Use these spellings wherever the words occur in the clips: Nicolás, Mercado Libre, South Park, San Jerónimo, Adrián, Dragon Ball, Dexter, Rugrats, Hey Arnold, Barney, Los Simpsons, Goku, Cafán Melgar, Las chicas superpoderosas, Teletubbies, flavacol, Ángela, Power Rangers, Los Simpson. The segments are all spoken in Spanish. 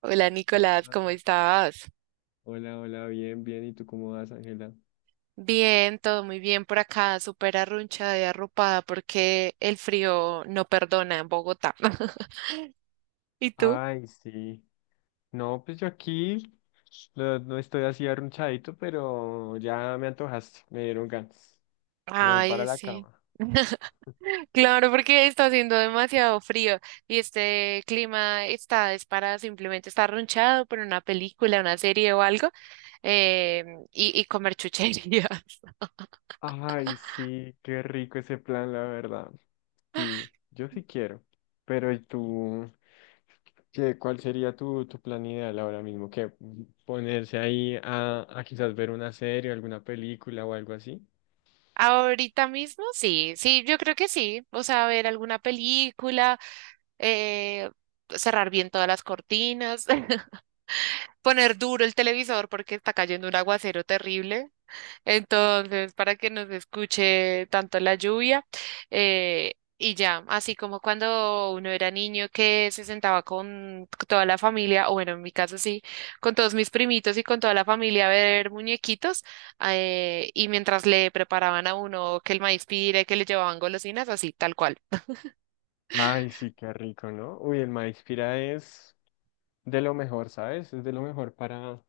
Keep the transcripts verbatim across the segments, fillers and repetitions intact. Hola Nicolás, Hola, ¿cómo estás? hola, hola, bien, bien. ¿Y tú cómo vas, Ángela? Bien, todo muy bien por acá, súper arrunchada y arropada porque el frío no perdona en Bogotá. ¿Y tú? Ay, sí. No, pues yo aquí no, no estoy así arrunchadito, pero ya me antojaste, me dieron ganas. Me voy para Ay, la sí. cama. Claro, porque está haciendo demasiado frío y este clima está, es para simplemente estar arrunchado por una película, una serie o algo eh, y, y comer chucherías. Ay, sí, qué rico ese plan, la verdad. Sí, yo sí quiero. Pero ¿y tú? ¿Qué, cuál sería tu, tu plan ideal ahora mismo? ¿Qué ponerse ahí a, a quizás ver una serie, alguna película o algo así? Ahorita mismo sí, sí, yo creo que sí. O sea, ver alguna película eh, cerrar bien todas las cortinas, poner duro el televisor porque está cayendo un aguacero terrible. Entonces, para que no se escuche tanto la lluvia. eh, y ya, así como cuando uno era niño que se sentaba con toda la familia, o bueno, en mi caso sí, con todos mis primitos y con toda la familia a ver muñequitos, eh, y mientras le preparaban a uno que el maíz pire, que le llevaban golosinas, así, tal cual. Ay, sí, qué rico, ¿no? Uy, el maíz pira es de lo mejor, ¿sabes? Es de lo mejor para,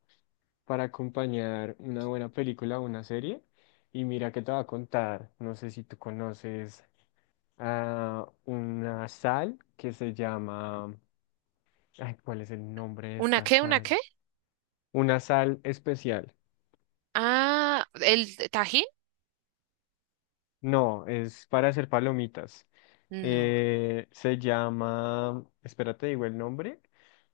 para acompañar una buena película o una serie. Y mira que te va a contar, no sé si tú conoces a una sal que se llama, ay, ¿cuál es el nombre de ¿Una esta qué? ¿Una sal? qué? Una sal especial. Ah, el tajín. No, es para hacer palomitas. No. Eh, se llama, espérate, digo el nombre,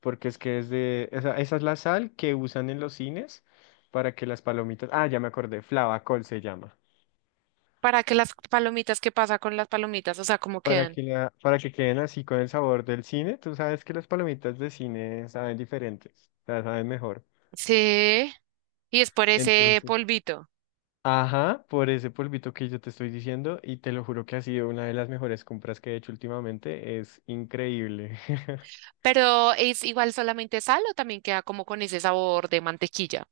porque es que es de, esa, esa es la sal que usan en los cines para que las palomitas, ah, ya me acordé, flavacol se llama, ¿Para que las palomitas? ¿Qué pasa con las palomitas? O sea, ¿cómo para quedan? que, la, para que queden así con el sabor del cine. Tú sabes que las palomitas de cine saben diferentes, o sea, saben mejor. Sí. Y es por ese Entonces, polvito. ajá, por ese polvito que yo te estoy diciendo, y te lo juro que ha sido una de las mejores compras que he hecho últimamente, es increíble. Pero es igual solamente sal o también queda como con ese sabor de mantequilla,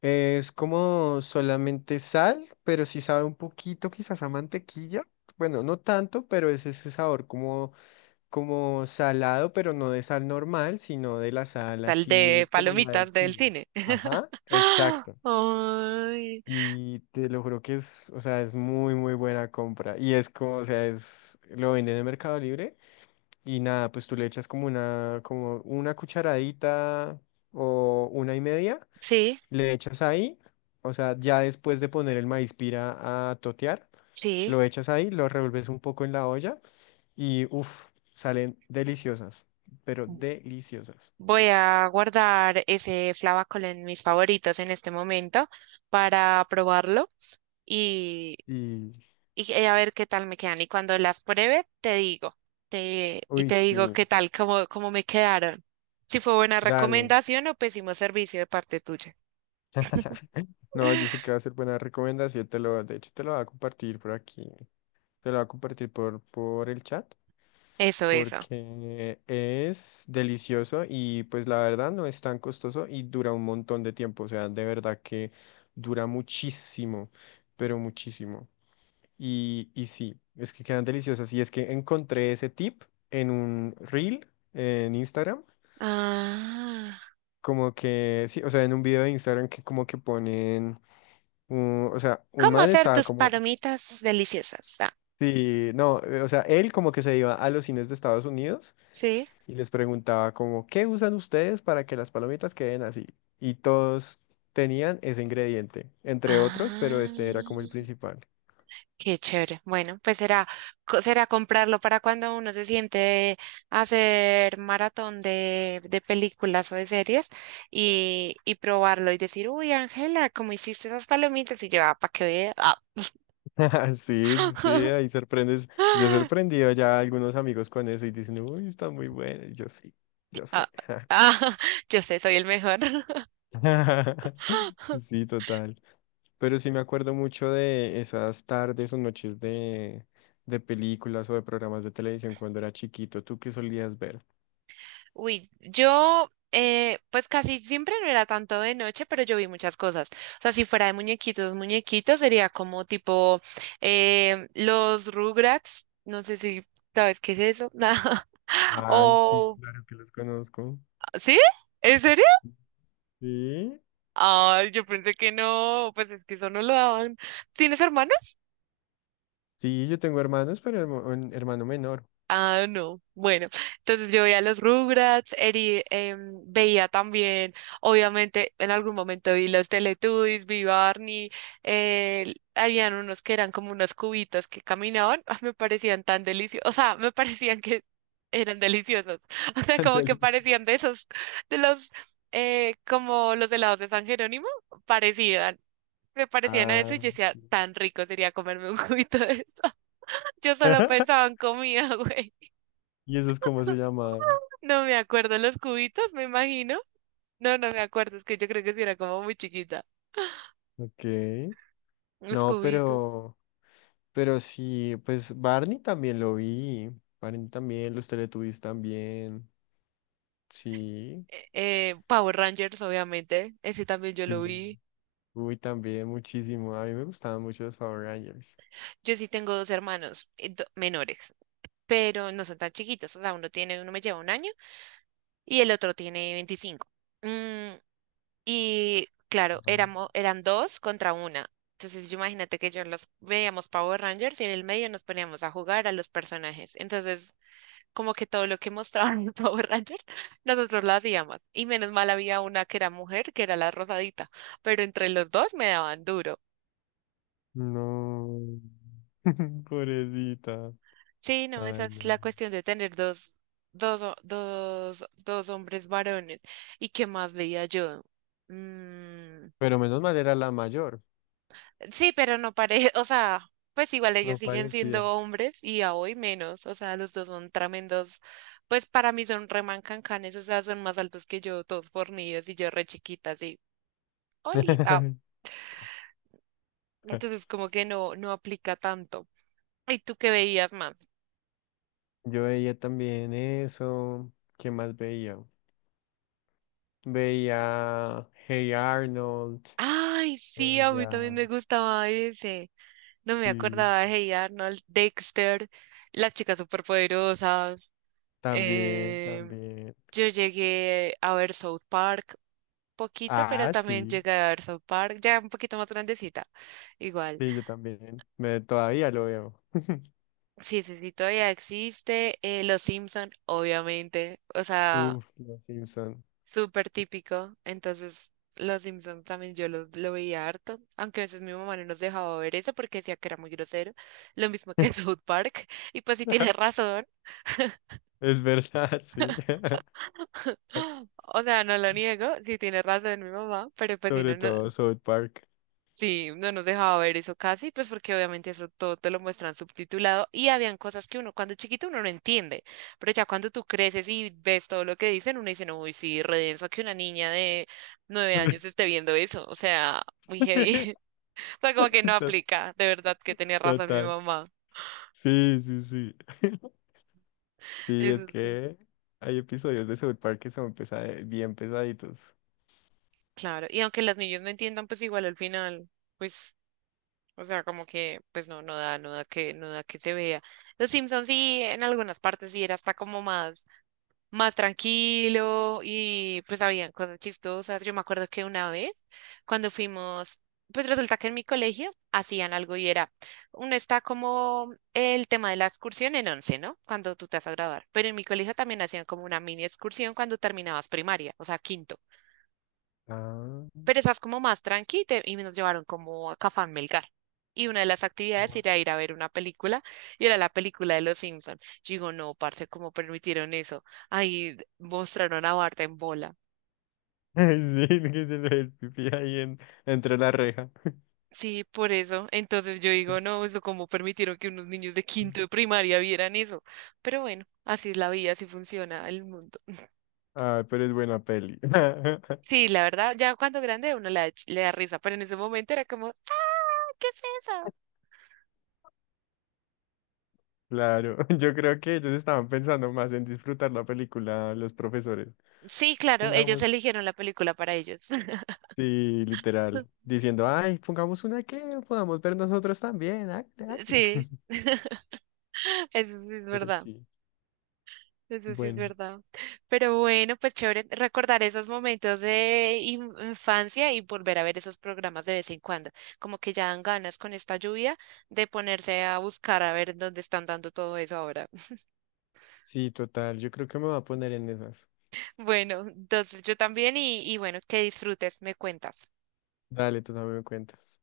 Es como solamente sal, pero sí sabe un poquito quizás a mantequilla. Bueno, no tanto, pero es ese sabor como, como salado, pero no de sal normal, sino de la sal tal de así como la del palomitas del cine. cine. Ajá, exacto. ¡Ah! Ay. Y te lo juro que es, o sea, es muy, muy buena compra. Y es como, o sea, es, lo venden de Mercado Libre y nada, pues tú le echas como una, como una cucharadita o una y media Sí, le echas ahí, o sea, ya después de poner el maíz pira a totear, sí. lo echas ahí, lo revuelves un poco en la olla y uff, salen deliciosas, pero deliciosas. Voy a guardar ese flavacol en mis favoritos en este momento para probarlo y. Y, y eh, a ver qué tal me quedan. Y cuando las pruebe, te digo, te, y uy, te digo sí, qué tal, cómo, cómo me quedaron. Si fue buena dale. recomendación o pésimo servicio de parte tuya. No, yo sé que va a ser buena recomendación, te lo, de hecho te lo voy a compartir por aquí, te lo voy a compartir por, por el chat Eso, eso. porque es delicioso y pues la verdad no es tan costoso y dura un montón de tiempo, o sea, de verdad que dura muchísimo, pero muchísimo. Y, y sí, es que quedan deliciosas y es que encontré ese tip en un reel en Instagram, Ah, como que, sí, o sea, en un video de Instagram que como que ponen, un- o sea, un ¿cómo man hacer estaba tus como... palomitas deliciosas? Ah, Sí, no, eh, o sea, él como que se iba a los cines de Estados Unidos sí. y les preguntaba como, ¿qué usan ustedes para que las palomitas queden así? Y todos tenían ese ingrediente, entre otros, pero Ah. este era como el principal. Qué chévere. Bueno, pues será, co- será comprarlo para cuando uno se siente a hacer maratón de, de películas o de series y, y probarlo y decir, uy, Ángela, ¿cómo hiciste esas palomitas? Y yo, ah, para que vea. Ah. Sí, sí, sí, ahí sorprendes. Yo he sorprendido ya a algunos amigos con eso y dicen, uy, está muy bueno. Y yo sí, yo Ah, sé. ah, yo sé, soy el mejor. Sí, total. Pero sí me acuerdo mucho de esas tardes o noches de, de películas o de programas de televisión cuando era chiquito. ¿Tú qué solías ver? Uy, yo eh, pues casi siempre no era tanto de noche, pero yo vi muchas cosas. O sea, si fuera de muñequitos, muñequitos sería como tipo eh, los Rugrats, no sé si sabes qué es eso. Ay, sí, O, claro que los conozco. ¿sí? ¿En serio? Sí, Ay, yo pensé que no, pues es que eso no lo daban. ¿Tienes hermanos? sí, yo tengo hermanos, pero hermo- un hermano menor. Ah, no. Bueno, entonces yo veía los Rugrats, eri- em, veía también, obviamente, en algún momento vi los Teletubbies, vi Barney, eh, habían unos que eran como unos cubitos que caminaban, ah, me parecían tan deliciosos, o sea, me parecían que eran deliciosos, o sea, como que Ándale. parecían de esos, de los, eh, como los helados de San Jerónimo, parecían, me parecían a eso Ah, y yo decía, sí. tan rico sería comerme un cubito de eso. Yo solo pensaba en comida, güey. ¿Y esos cómo se llaman? No me acuerdo, los cubitos, me imagino. No, no me acuerdo, es que yo creo que sí era como muy chiquita. Ok. Los No, cubitos. pero, pero sí, pues Barney también lo vi. Barney también, los Teletubbies también. Sí, Eh, eh, Power Rangers, obviamente, ese también yo lo sí. vi. Uy, también muchísimo. A mí me gustaban mucho los Power Rangers. Yo sí tengo dos hermanos eh, do- menores, pero no son tan chiquitos, o sea, uno tiene, uno me lleva un año y el otro tiene veinticinco. Mm, y claro, Ajá. éramos, eran dos contra una. Entonces, yo imagínate que yo los veíamos Power Rangers y en el medio nos poníamos a jugar a los personajes. Entonces, como que todo lo que mostraban en Power Rangers, nosotros lo hacíamos. Y menos mal había una que era mujer, que era la rosadita, pero entre los dos me daban duro. No. Pobrecita. Sí, no, esa Ay, es no. la cuestión de tener dos, dos, ho- dos, dos hombres varones. ¿Y qué más veía yo? Mm, Pero menos mal era la mayor. sí, pero no parece, o sea, pues igual No ellos siguen parecía. siendo hombres y a hoy menos, o sea, los dos son tremendos. Pues para mí son remancancanes, o sea, son más altos que yo, todos fornidos y yo re chiquita, así. Oli, entonces, como que no, no aplica tanto. ¿Y tú qué veías más? Yo veía también eso. ¿Qué más veía? Veía Hey Arnold. Ay, sí, a mí también Veía. me gustaba ese. No me Sí, acordaba de Hey Arnold, Dexter, Las chicas superpoderosas. también, Eh, también. yo llegué a ver South Park poquito, pero Ah, también sí. llegué a ver South Park, ya un poquito más grandecita. Igual. Sí, yo también. Me, todavía lo veo. Sí, sí, sí, todavía existe. eh, Los Simpson, obviamente. O sea, Uf, Los Simpson. súper típico. Entonces, Los Simpsons también yo lo, lo veía harto, aunque a veces mi mamá no nos dejaba ver eso porque decía que era muy grosero, lo mismo que en South Park. Y pues si tiene razón, Es verdad, sí. o sea, no lo niego, si tiene razón mi mamá, pero pues si Sobre no, no, todo South Park. sí, no nos dejaba ver eso casi, pues porque obviamente eso todo te lo muestran subtitulado y habían cosas que uno cuando chiquito uno no entiende, pero ya cuando tú creces y ves todo lo que dicen, uno dice, no, uy, sí, redenso que una niña de nueve años esté viendo eso, o sea, muy heavy. O sea, como que no To- aplica, de verdad que tenía razón mi Total. mamá, Sí, sí, sí. Sí, es eso sí, que hay episodios de South Park que son pesa- bien pesaditos. claro, y aunque los niños no entiendan, pues igual al final, pues, o sea, como que, pues no, no da, no da que, no da que se vea. Los Simpsons sí, en algunas partes sí era hasta como más más tranquilo y pues habían cosas chistosas. Yo me acuerdo que una vez cuando fuimos, pues resulta que en mi colegio hacían algo y era, uno está como el tema de la excursión en once, ¿no? Cuando tú te vas a graduar, pero en mi colegio también hacían como una mini excursión cuando terminabas primaria, o sea, quinto, Ah, pero esas como más tranqui, te- y nos llevaron como a Cafán Melgar. Y una de las actividades guau. era ir a ver una película y era la película de Los Simpson. Yo digo, no, parce, ¿cómo permitieron eso? Ahí mostraron a Bart en bola. Sí, que se le ve el pipí ahí en- entre la reja. Sí, por eso. Entonces yo digo, no, eso cómo permitieron que unos niños de quinto de primaria vieran eso. Pero bueno, así es la vida, así funciona el mundo. Ah, pero es buena peli. Sí, la verdad, ya cuando grande uno le da, ch- le da risa, pero en ese momento era como, ah, ¿qué es eso? Claro, yo creo que ellos estaban pensando más en disfrutar la película, los profesores. Sí, claro, ellos Pongamos, eligieron la película para ellos. sí, literal, diciendo, ay, pongamos una que podamos ver nosotros también, hágale, hágale". Sí, eso sí es Pero verdad, sí, eso sí es bueno, verdad. Pero bueno, pues chévere recordar esos momentos de in- infancia y volver a ver esos programas de vez en cuando. Como que ya dan ganas con esta lluvia de ponerse a buscar a ver dónde están dando todo eso ahora. sí, total, yo creo que me voy a poner en esas. Bueno, entonces yo también y, y bueno, que disfrutes, me cuentas. Dale, tú también me cuentas.